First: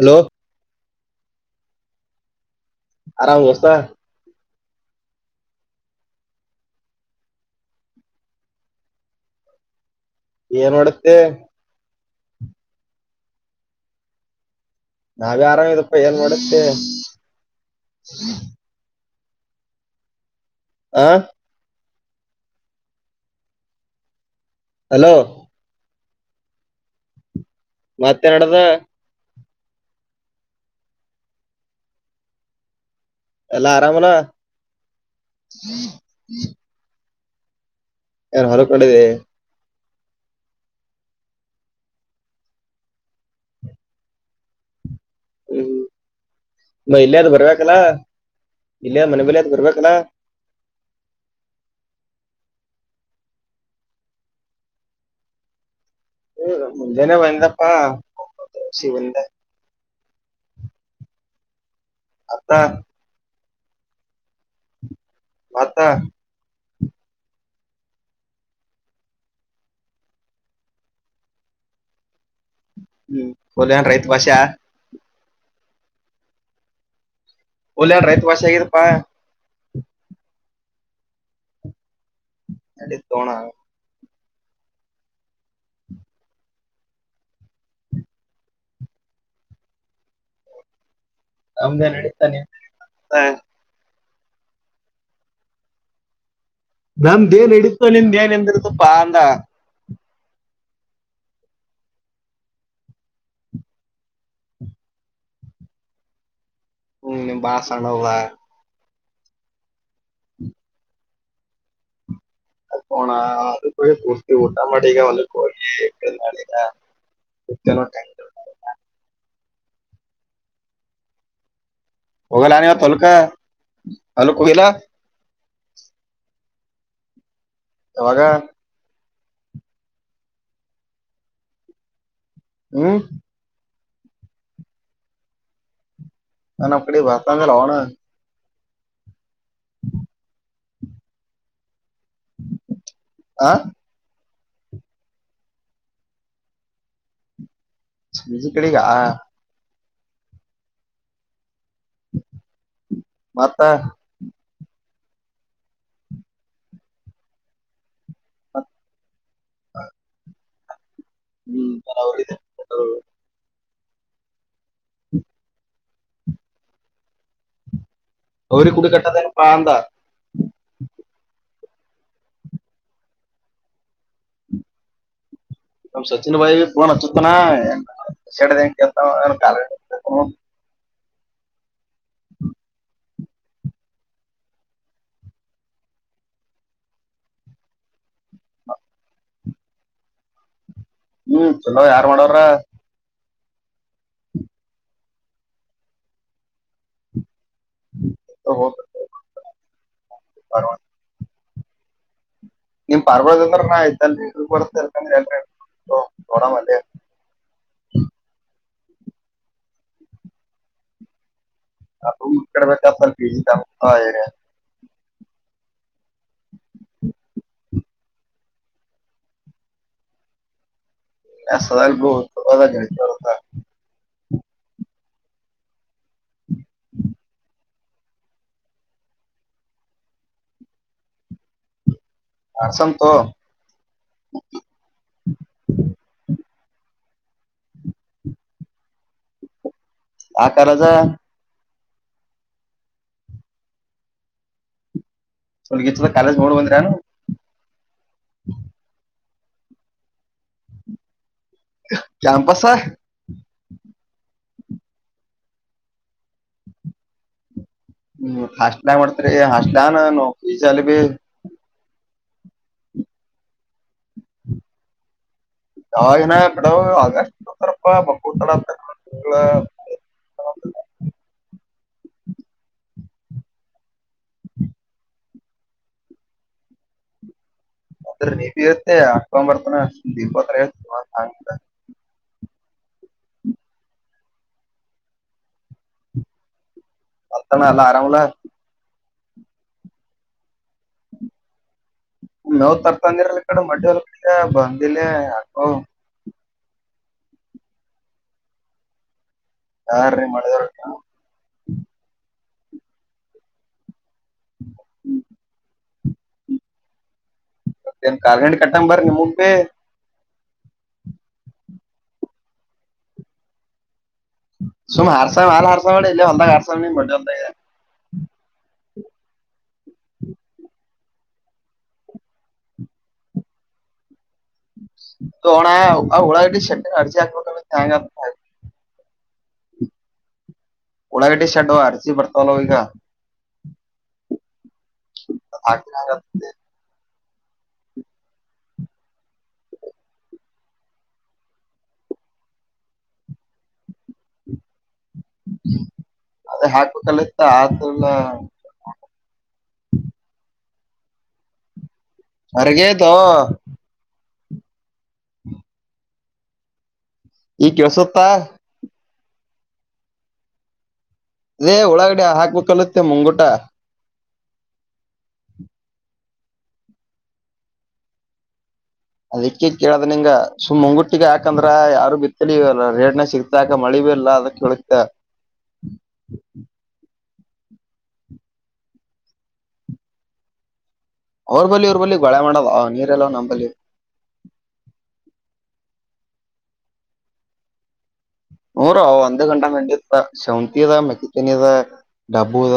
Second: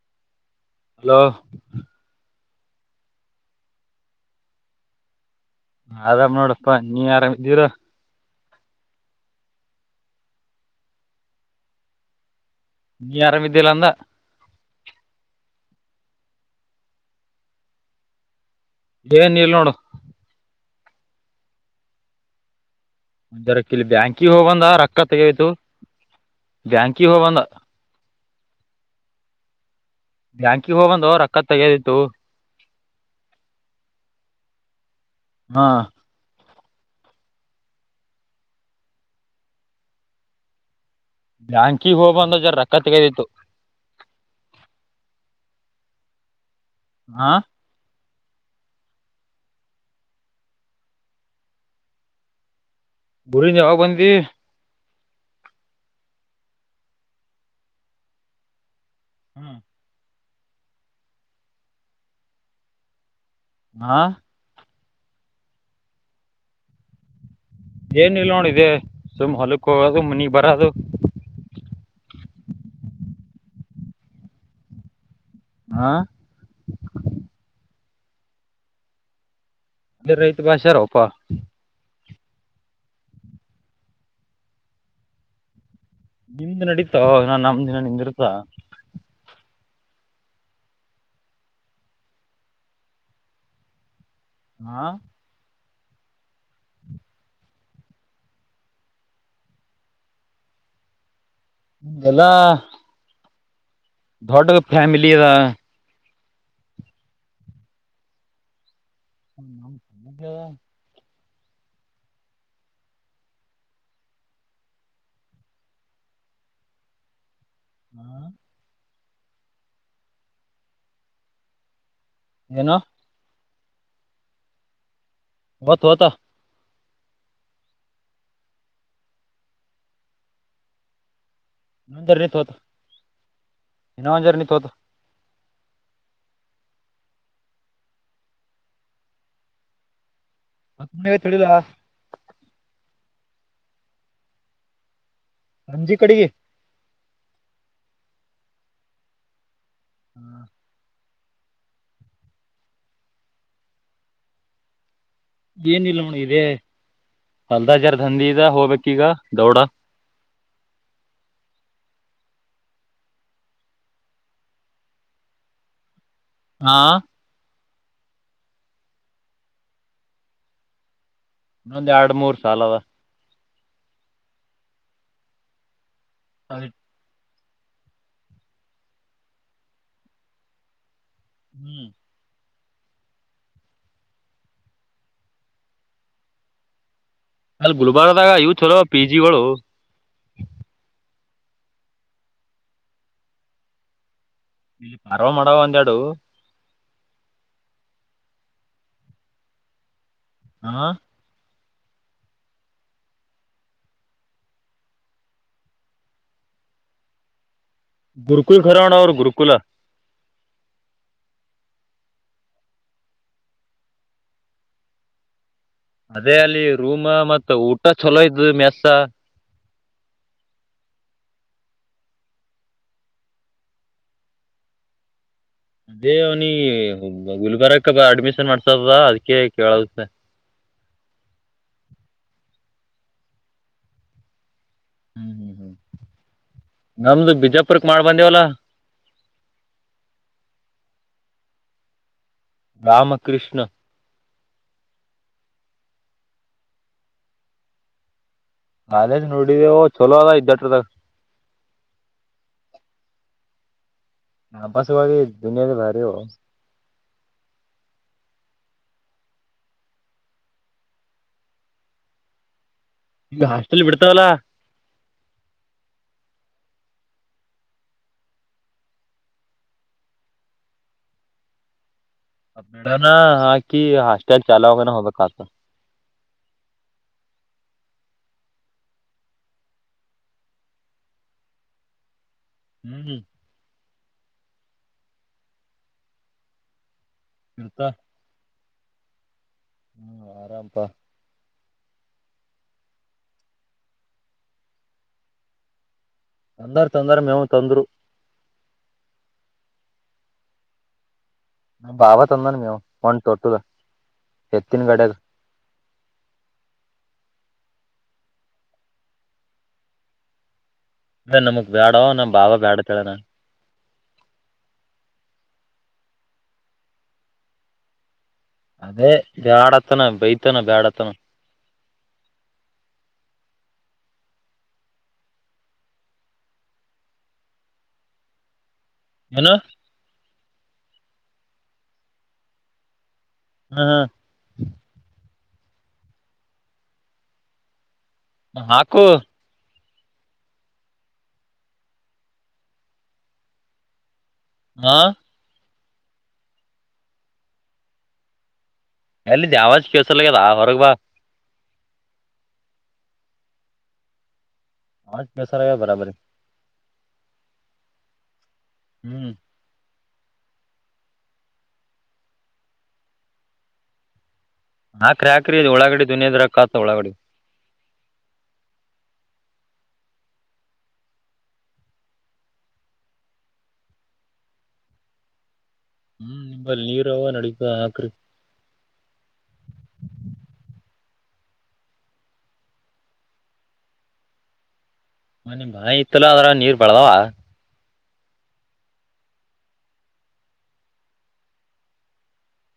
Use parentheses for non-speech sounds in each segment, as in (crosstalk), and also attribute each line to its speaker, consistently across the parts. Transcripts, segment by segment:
Speaker 1: Hello
Speaker 2: hello
Speaker 1: ಆರಾಮ ಗಸ್ತ
Speaker 2: ಅದಾಮ ನೋಡಪ್ಪಾ ನೀ ಆರಾಮ್ ಇದ್ದೀರ
Speaker 1: ಏನೋಡತ್ತ
Speaker 2: ನೀ ಆರಾಮ ಇದಿದ್ದೀಲ್ಲ ಅಂದ
Speaker 1: ನಾವೇ ಆರಾಮಿದಪ್ಪ ಏನ್ ಮಾಡುತ್ತೆ
Speaker 2: ಏನ್ ಇಲ್ ನೋಡು
Speaker 1: ಆ
Speaker 2: ಒರಕ್ಕಲ್ಲಿ ಬ್ಯಾಂಕ ಹೋಗಬಂದ ರೊಕ್ಕ
Speaker 1: ಹಲೋ
Speaker 2: ತೆಗೋಯ್ತು ಬ್ಯಾಂಕಿ ಹೋಗಬಂದ
Speaker 1: ಮತ್ತೆ ನಡದ
Speaker 2: ಬ್ಯಾಂಕಿಗೆ ಹೋಗಬಂದು ರೊಕ್ಕ ತಗೋದಿತ್ತು
Speaker 1: ಎಲ್ಲಾ ಆರಾಮನ
Speaker 2: ಹಾಂ
Speaker 1: ಯಾರು ಹಲ ಕಡೆದೆ
Speaker 2: ಜ್ಯಾಂಕಿ ಹೋಗಬಂದ ಜರ ರಕ್ಕ ತಗದಿತ್ತು
Speaker 1: ಹ್ಮ್ ಮಹಲ್ಯದು
Speaker 2: ಹಾಂ
Speaker 1: ಬರ್ಬೇಕಕ್ಲ್ಲ ಇಲ್ಲಯ ಮನೆ ಬಲಿದು ಬರ್ಬೇಕಲ್ಲಾ
Speaker 2: ಬುರಿ ಜಾವ ಬಂದಿ
Speaker 1: ಹ ಮುಂಜೆಾನ ವಂದಪ್ಪಾ ಸಿಂದ ಅತ್ತ
Speaker 2: ಹಾ
Speaker 1: ಮತ
Speaker 2: ಏನ್ ಇಲ್ ನೋಡದೆ ಸುಮ್ ಹೊಲಕ್ ಹೋಗೋದು ಮುನಿಗ್ ಬರದು
Speaker 1: ಹ್ಮ ಹದನ್ ರೈತು ಕಷೆ
Speaker 2: ಆಾ
Speaker 1: ಒಲ್ಯಾರ ರೈತ ವಷ ಆಗರಪ್ಪಾ
Speaker 2: ಅದೇ ರೈತ ಭಾಷಾರ ಅಪ್ಪಾ
Speaker 1: ಅ ತೋಣ
Speaker 2: ನಿಮ್ದ ನಡೀತಾ ನಾನ್ ನಮ ದಿನ ನಿಂದಿರುತ್ತ
Speaker 1: ಆಮ್ದೇ ನಡೀತಾನೆ ಹ
Speaker 2: ಹಾ
Speaker 1: ನಮ್ದೇಏನ್ ಹಿಡಿತ ನಿಮ ಏನ್ ಎಂದಿರ್ದಪ್ಪಾ ಅಂದ
Speaker 2: ಎಲ್ಲ ಡ್ಡಫೇಮಿಲಿದ
Speaker 1: ಹ್ಮ ಬಾಸಣಲ್ಲ
Speaker 2: ಹ್ಮ ನ
Speaker 1: ಅ ಪ ನಾ ಅದುಪಯ ಕೂರ್ಟ್ಟಿ ಊಟಮೆಟಿಕಾ ಒಂದು ಕೋರಿ ನಳ
Speaker 2: ಹಾ ಏನು
Speaker 1: ಒೋಗಲಾನವತ್ತು ಹಲ್ಕ ಅಲ್ಕಲ್ಲ
Speaker 2: ಹೊತ್ತುವತಾ
Speaker 1: ಯಾವಾಗ
Speaker 2: ನಂದ
Speaker 1: ಹ್ಮ
Speaker 2: ಇನ್ನ (inaudible)
Speaker 1: (inaudible) ಹ್ಮ್
Speaker 2: ಮತ್ತ ಮನಗ ತಿಳಲ
Speaker 1: ಹಾ
Speaker 2: ಅಜ್ಜಿ ಕಡಿಗೆ
Speaker 1: ಬಿಜಿ ಕಡೆಗ
Speaker 2: ಹ್ಮ್
Speaker 1: ಮಾತಾ
Speaker 2: ಏನಿಲ್ಲ ನ ಇದೇ ಹಲ್ದಾಜರ್ ದಂದಿ ಇದ ಹೋಗ್ಬೇಕಕ್ಗ ದೌಡ
Speaker 1: ಹ್ಮ್ ಬರಬರಿ ಇ ಹ್ಮ
Speaker 2: ಹಾ
Speaker 1: ಅವ ಕುಡ ಕೆಟ್ಟತನು ಪಾಂತಾ
Speaker 2: ಇನ್ನೊಂದ್ ಎರಡು ಮೂರ್ ಸಾಲದ
Speaker 1: ನ ಸಚಿನ್ (inaudible)
Speaker 2: ಹ್ಮ್ ಅಲ್ಲಿ ಗುಲ್ಬಾರದಾಗ ಇವು ಚಲೋ ಪಿ ಜಿಗಳುಗಳುು
Speaker 1: ಹ್ಮ್ ಚಲೋ ಯಾರ್ ಮಾಡವ್ರ
Speaker 2: ಇಲ್ಲಿ ಪಾರ್ವ ಮಾಡುವ ಒಂದೆಡು
Speaker 1: (inaudible)
Speaker 2: ಹಾ
Speaker 1: ನಿಮ್ ಪರ್ಬದ ಅಂದ್ರ ಆಯ್ತ ಬರ್ತರ್ಕ ಎೋಡಿ
Speaker 2: ಗುರುಕುಲ್ ರ ಹಣ ಅವರು ಗುರುಕುಲ
Speaker 1: ಅ ಕಡೆಮ ಚ ಸ ಪಜ ಹರ
Speaker 2: ಅದೇ ಅಲ್ಲಿ ರೂಮ ಮತ್ತ ಊಟ ಚಲೋ ಇದು ಮೆಸ
Speaker 1: ಎಸದಬ ಅದತ
Speaker 2: ದಹೇ ಅವ್ನು ಗುಲ್ಬಾರಾಗ ಅಕ್ಕ ಬ ಅಡ್ಮಿಷನ್ ಮಾಡ್ಸದ ಅದಕ ಕೇಳುತ್ತೆ
Speaker 1: ಹ ಸಂತು
Speaker 2: ಹ್ಮ್ ಹ್ಮ್ ಹ್ಮ್ ನಮ್ದು ಬಿಜಾಪುರಕ್ಕೆ ಮಾಡ ಬಂದೇವಲ್ಲ
Speaker 1: ಆಕಾರದ
Speaker 2: ರಾಮಕೃಷ್ಣ
Speaker 1: ಸಲ್ಗ ಕಾಲೇಜ್ ನೋಡ್ ಬಂದ್ರಾನು
Speaker 2: ಅದ ನೋಡಿದೆ ಚಲೋ ಅದ ಇದ್ದಟ್ರದಾಗ
Speaker 1: ಕಂಪಸ್ ಆ
Speaker 2: ಹಾ ಬಸುವಿ ದದುನಿಯದ ಭಾರಿ
Speaker 1: ಹ್ಮ ಹಾಸಟ ಮಾಡತ ಹಾಸಡಾಾನ ನೋಕರಿ ಚಲ್ಲ ಭ
Speaker 2: ಈಗ ಹಾಸ್ಟೆಲ್ ಬಿಡ್ತಾವಲ್ಲಾ
Speaker 1: ಯಾವನ ಬಿಡಾವ ಆಗಷ್ಟ ಸರಪ್ಪ ಬಕ್ಕೂಲ ಅಂತ (inaudible)
Speaker 2: ಅಾನ ಹಾಕಿ ಹಾಸ್ಟೆಲ್ ಚಾಲುವಾಗ ಹೋಗಬೇಕತ
Speaker 1: ಅದ ನೀಪ ಇತ್ತೆ ಅಕ ಬರ್ತನಷ್ಟ ದೀಪತ್ರುಂಬ
Speaker 2: ಹ್ಮ್ ಹ್ಮ
Speaker 1: ಅರ್ತಣ ಎಲ್ಲ
Speaker 2: ಇರ್ತ
Speaker 1: ಆರಾಮಲ್ಲ
Speaker 2: ಹ್ಮ್ ಆರಾಮಪಾ
Speaker 1: ನೋವ್ ತರ್ತಂದಿರಲ್ಲ ಕಡೆ ಮಟ್ಟಲ್ ಕ ಬಂದಿಲ್ಲ ಯಾಕ
Speaker 2: ತಂದರು ತೊಂದರೆ ಮೇವು ತೊಂದರು
Speaker 1: ಯಾರೀ ಮಾಡದಾರ
Speaker 2: ನ ಬಾಬ ತಂದಾನು ಮೇವು ಮಂಡ ತೊಟ್ಟದ ಎತ್ತಿನ ಗಡಗೆ
Speaker 1: ಮತ್ತೇನ್ ಕಾರ್ಂಡ ಕಟ್ಟ ಬರ ನಿಮಗ್
Speaker 2: ಅ ನಮಗ್ ಬ್ಯಾಡ ನಮ್ಮ ಭಾವ ಬ್ಯಾಡತಾಳ ನ
Speaker 1: ಸುಮ್ ಹಾರಸ ಹಾರಸ ಮಾಡಿ ಇಲ್ಲ ಹೊಂದಾಗ ಹಾರಸ ಮ ಇದೆ.
Speaker 2: ಅದೇ ಬ್ಯಾಡ ಹತ್ತನ ಬೈತಾನ ಬ್ಯಾಡ ಹತ್ತನ.
Speaker 1: ಹಣ ಆ ಹಳಾವಟ ಶ ಅರ್ಜ ಆಗ.
Speaker 2: ನು.
Speaker 1: ಉಳಾಗಡೆ ಶಡ್ ಅರ್ಚಿ ಬರ್ತಲ್ಲ ಈಗ.
Speaker 2: ಹಾ ಹಾ.
Speaker 1: (unintelligible)
Speaker 2: ಹಾಕು. ಹಾ
Speaker 1: ಅದೇ ಹಾಕ ಕಲಿತಾ ಆತಲ್ಲ.
Speaker 2: ಎಲ್ಲಿದ್ ಯಾವಾಜ್ ಕೇಸಲ್ಗ್ಯದ ಹೊರಗ್ ಬಾ
Speaker 1: ಅರ್ಗೆತ.
Speaker 2: ಆ ಪೇಸ ಆ ಬರಬರಿ
Speaker 1: ಈ ಕೆೇಳಸುತ್ತ.
Speaker 2: ಹ್ಮ್.
Speaker 1: ರೇ ಉಳಾಗಡೆ ಹಾಕ್ಬೇಕುಲತ್ತೆ ಮುಂಗೂಟ.
Speaker 2: ಹಾ ಕ್ರ್ಯಾಕ್ರಿ ಇ ಒಳಾಗಡೆ ದದುನಿಯ ದರ ಕತ ಒಳಾಗಡಿ.
Speaker 1: ಅದಿಕ್ಕೆ ಕೇಳದ್ ನಿಂಗ ಸುಮ್ ಮುಂಗುಟ್ಟಿಗೆ ಹಾಕಂದ್ರ ಯಾರು ಬಿತ್ತಲಿ ರೇಡ್ನ ಸಿಗ್ತಾಕ ಮಳಿ. ಇಲ್ಲಾದ ಕೊಳತ.
Speaker 2: ಹ. ಹ್ಮ್ ನಿಂಬಲ್ಲಿ ನೀರ ನಡತ ಹಾಕ್ರಿ
Speaker 1: ಅವ್ರ ಬಳಿ ಅವ್ರ ಬಳಿ ಗೋಳೆ ಮಾಡೋದ ನೀರೆಲ್ಲ ನಮ ಬಳಿ.
Speaker 2: ಮನೆೆ ಬಳೆ ಇತ್ತಲ್ಲ ಅದ್ರ ನೀರ್ ಬಳದವ.
Speaker 1: ಹೂರ ಒಂದು ಗಂಟ ಮಂಡಿತ್ತ ಶೌಂತಿ ಇದದ ಮಕ್ಕಿತನದ. ಡಾಬುದ.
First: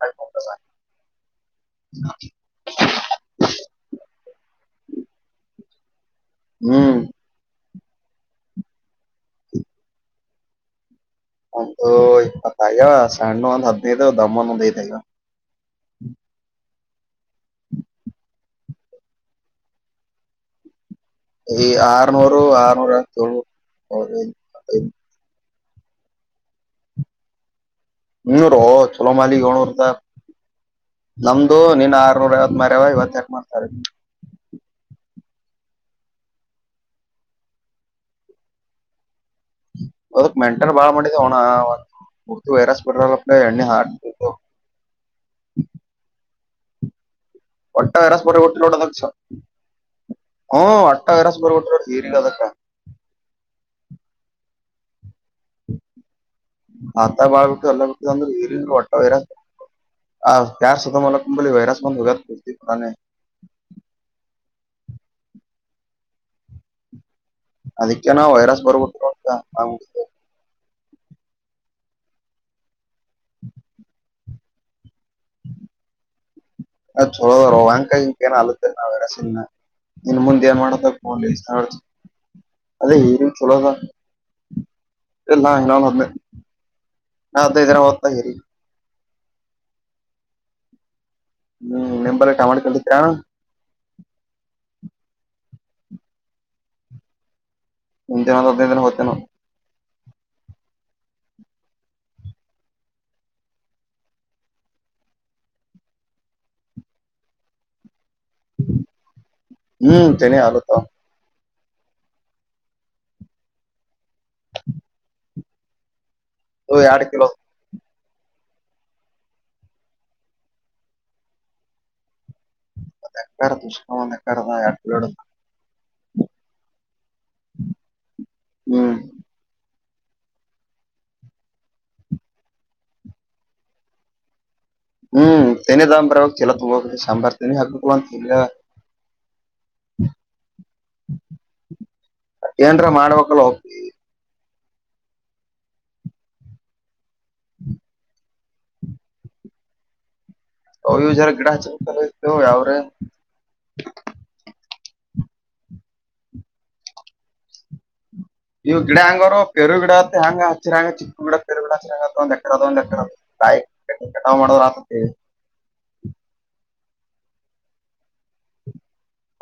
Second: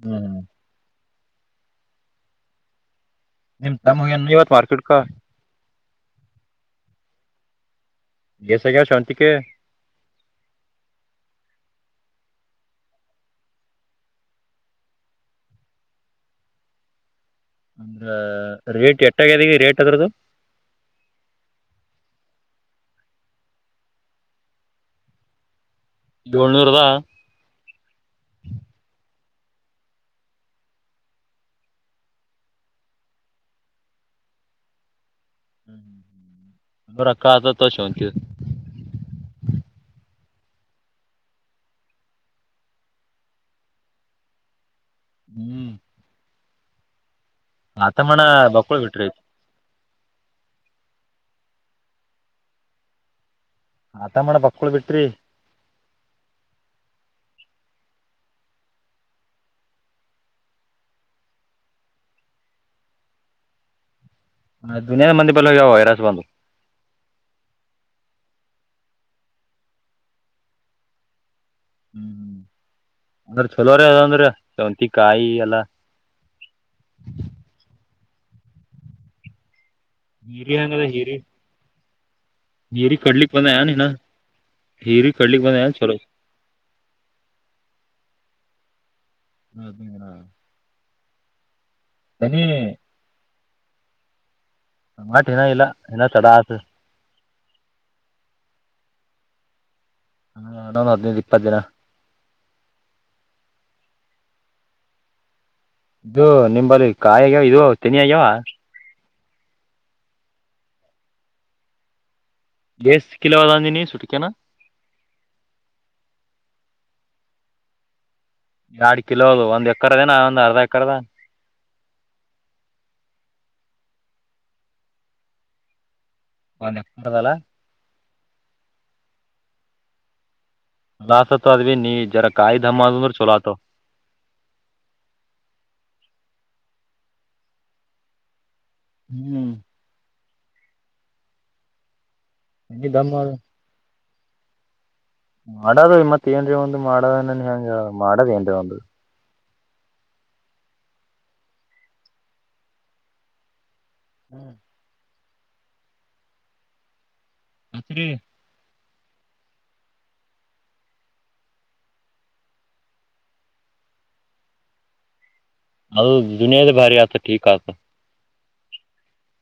Speaker 2: ಹ್ಮ್.
Speaker 1: (unintelligible)
Speaker 2: ನಿಮ್ ತ ಮುನ್ನು ಇವತ್ತು ಮಾರ್ಕಿಡ್ಕ.
Speaker 1: ಹ್ಮ್.
Speaker 2: ಗಸಗ ಶಾಂತಿಕ.
Speaker 1: ಒಂದು ಇಪ್ಪತ್ತೈ್ಯ ಸಣ್ಣ ಒಂದ್ ಹದ್ಿನೈದು ದಮ್ಮನ್ ಒಂದ್ ಐದೈಗ.
Speaker 2: (unintelligible) ಅಂದ್ರ ರೇಟ್ ಎಟ್ಟಾಗ್ಯದ ರೇಟ್ ಅದ್ರದ್ದು.
Speaker 1: ಈ ಆರನೂರು ಆರನೂರ ತಳ್ೂ.
Speaker 2: ಏಳ್ನೂರದಾ.
Speaker 1: ಇನ್ನೂರು ಚಲೋಮಾಲಿ ಒನೂರುದ. ನಮ್ದು ನೀನ್ ಆರ್ನೂರ ಐತ್ ಮಾರಾವ ಇವತ್ತಾಕ ಮಾಡ್ತಾರ.
Speaker 2: ಹ್ಮ ಅ ಅಕ್ಕಾತ ಶಂತ.
Speaker 1: ಒದು ಮೆಂಟ ಬಾಳ ಮಾಡಿ ಹನ. ಮರ್ತಿು ವೈರಾಸ ಪಡ್ರಲ್ಲಡ ಎ ಹಾ ದತ.
Speaker 2: ಹ್ಮ್.
Speaker 1: ಒಟ್ಟಟ್ಟಾ
Speaker 2: ಆತಮಣ
Speaker 1: ವ್ಯರಸ್ ಪರ ಒಟ್ಟಲು
Speaker 2: ಬಕ್ಕುಳ
Speaker 1: ಟಲ.
Speaker 2: ಬಿಟ್ರಿ
Speaker 1: ಹ್ಮ ಅಟ್ಟಗಾರಸ್ ಬರ್ಬಟ್ರ ತೀರಿಗ ಅದಕ್ಕ.
Speaker 2: ಆತ ಮಾಡೇಡ್ಣ ಬಕ್ಕಕೊಳ್ ಬಿಟ್ರಿ.
Speaker 1: ಆತ ಬಾಳ್ ಬಿಟ್ಟು ಎಲ್ಲ ಬಿಟ್ಟು ಅಂದ್ರೆ ಈರಿಂದ ಒಟ್ಟ ವೇರಂತ. ಆ ಕಾರ್ ಸದು ಮನ ಕಂಬಲಿ ವೈರಸ್ ಮಾಡಂದು ಉಗ ಪತಿ ಹೊರೆ.
Speaker 2: ದದುನಿಯದ ಮಂದಿ ಪಲ್ ಯ ವೈರಾಸ ಬಂದುು.
Speaker 1: ಅದಕ್ಕೆ ನ ವೈರಸ್ ಬರ್ಬಟ ಅಂತ.
Speaker 2: ಹ್ಮ್್ಮ್ ಅಂದ್ರೆ ಚಲೋ್ರ ಅಂದ್ರೆಂತ.
Speaker 1: ಅ ರ ರವಾಂಕ. ಏನ ಅಲುತ್ತ ನಾವ್ರಸ ಇನ್ ಮುಂದೆ
Speaker 2: ಹೀರಿ
Speaker 1: ಏನ್
Speaker 2: ಹೆಂಗದ ಹೀರಿ
Speaker 1: ಮಾಡತಲಿ. ಅದೇ
Speaker 2: ಹೀರಿ
Speaker 1: ಏರಿ
Speaker 2: ಕಡ್ಲಿಕ್ ಬಂದ ಏನ್
Speaker 1: ಚಲೋದಾ
Speaker 2: ಇನ್ನ ಹೀರಿ ಕಡ್ಲಿಕ್
Speaker 1: ಎಲ್ಲಾ
Speaker 2: ಬಂದ ಏನ್
Speaker 1: ಎಲ್ಲಾನ
Speaker 2: ಚಲೋ
Speaker 1: ಬಂದೆ ನಾ್ದ ಇದರ ಓದ್ತಾ ಹಿರಿ
Speaker 2: ಹ
Speaker 1: ಹ್ಮ್ ನಿಂಬರ್ ಕಾಮ ಕೊಂಡಿದರ
Speaker 2: ಮಾಡಟ್ ಇನ ಇಲ್ಲ ಇನ ಚಡ ಆತ
Speaker 1: ನಿನದಿನ ದಿನ ಹತನ
Speaker 2: ಅ ನಣ ಅ ಇಪ್ಪ ದಿನ ಇದು ನಿಂಬಲ್ಲಿ ಕಾಯಿ ಆಗ್ಯಾವ ಇದು ತನಿ ಆಗ್ಯಾವ
Speaker 1: ಹ್ಮ್ ತನ ಆಲತ
Speaker 2: ಬೇಸ್ ಕಲವಾದಿ ನೀ ಸಟಕೆನಾ
Speaker 1: ಓ ಆಡು ಕಲೋ
Speaker 2: ಎರಡ್ ಕಿಲೋ ಅದು ಒಂದ್ ಎಕರದೇನಾ ಒಂದ್ ಅರ್ಧ ಎಕರದ
Speaker 1: ನಕ್ಕ್ರ ದುಷ ನಕ್ಕ್ರಟ
Speaker 2: ಒಂದು ಎಕರೆ ಅದಲ್ಲ
Speaker 1: ಹ
Speaker 2: ನಾಸತ ಅದ ಭ ನೀ ಜರ ಕಾಯಿ ಧಮ್ಮ ಅದು ಅಂದ್ರ ಚೊಲ ಆತ
Speaker 1: ಹ್ಮ್ ತ ದಾಮ ಬ ಹಾಗ ಚಲ್ಲ ತುಂಬ ಸಾರ ತ ಹಾಬೇಕ ಕ ತಿ
Speaker 2: ಹ್ಮ್
Speaker 1: ಏನ್ರ
Speaker 2: ತೆನಿ ದಮ್
Speaker 1: ಮಾಡ್ಬೇಕಲ್ಲ ಹೋಗಿ
Speaker 2: ಮಾಡದು ಇ ಮತ್ ಏನ್ರಿ ಒಂದು ಮಾಡದನನ್ ಹೆಂಗ ಮಾಡದ ಏನ್ರರಿ ಒಂದು
Speaker 1: ಅವ ಇವು ಜ ಗಡಾಚಲತ ಅವರೆ
Speaker 2: ಹ್ಮ್ ಹತ್ರಿ
Speaker 1: ಇವು ಗಿಡ ಹಂಗೋರು ಪರು ಗಿಡತ್ತ ಹೆಂಗ ಹಚ್ಚಿರಾಂಗ ಚಿಕ್ಕ ಗಿಡ ಪರು ಗಡ ಹಚ್ಚಿರಂಗ ಎ ಅದ ಒ್ಕದ ಬಾಯ್ ಕಟಾವ ಮಾಡೋ ರತ
Speaker 2: ಅದು ದದುನಿಯದ ಭಾರಿ ಆತ ಿಕ ಆತ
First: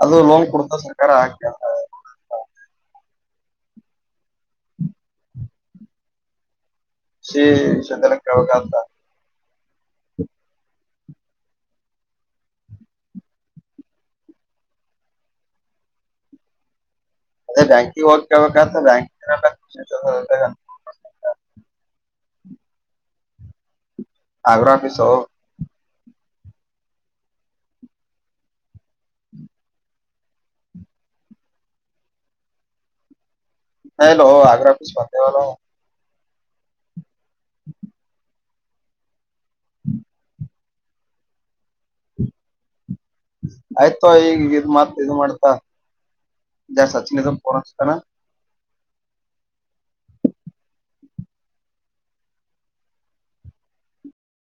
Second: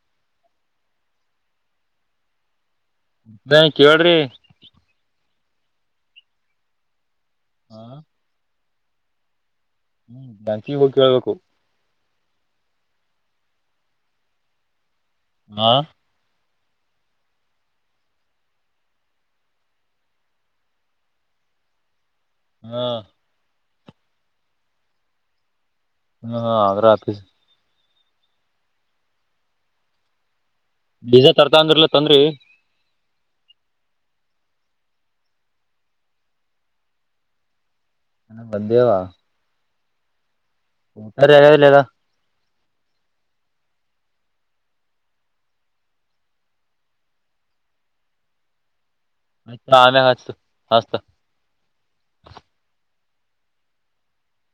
Speaker 1: ಅದು ಲೋನ್ ಕೊಡ್ತ ಸರ್ಕಾರಾಕಂತ
Speaker 2: ಕೇಳ್ರಿ
Speaker 1: ಶ್ರೀ ಸ್ಧಲ ಕವಕ ಅಂತ
Speaker 2: ಹ್ಮ್ ಜಾನ್ಚೀ ಹೋಗಿ ಕೇಳ್ಬೇಕು ಆ
Speaker 1: ಅ ಬ್ಯಾಂಕ ಹೂಗಿ ಕೇಳ್ಬೇಕು (inaudible)
Speaker 2: ಹ್ಮ
Speaker 1: ಹ್ಯಾಗ್ರೊ ಅಫಿಸು
Speaker 2: ಹ್ಮ ಹಾ ಆಗ್ರ ಆಫೀ ಬಡೀಸೆ ತರ್ತ ಅಂಗ್ರಲ ತಂದ್ರರಿ
Speaker 1: ಹಲೋ ಆಗ್ರ ಪೂಷ್ಪತವ (inaudible)
Speaker 2: ಮಧ್ಯವ ಅ ಅರಲ್ಲ ಅಾ
Speaker 1: ಆಯ್ತೋ ಈಗಗ ಇದ ಮಾತ್ ಇದ ಮಾಡ್ತ ಜಾ ಸಾಚಿನತ ಪಕ
Speaker 2: ಅ ಆಮೇ ಹಚತು ಹತ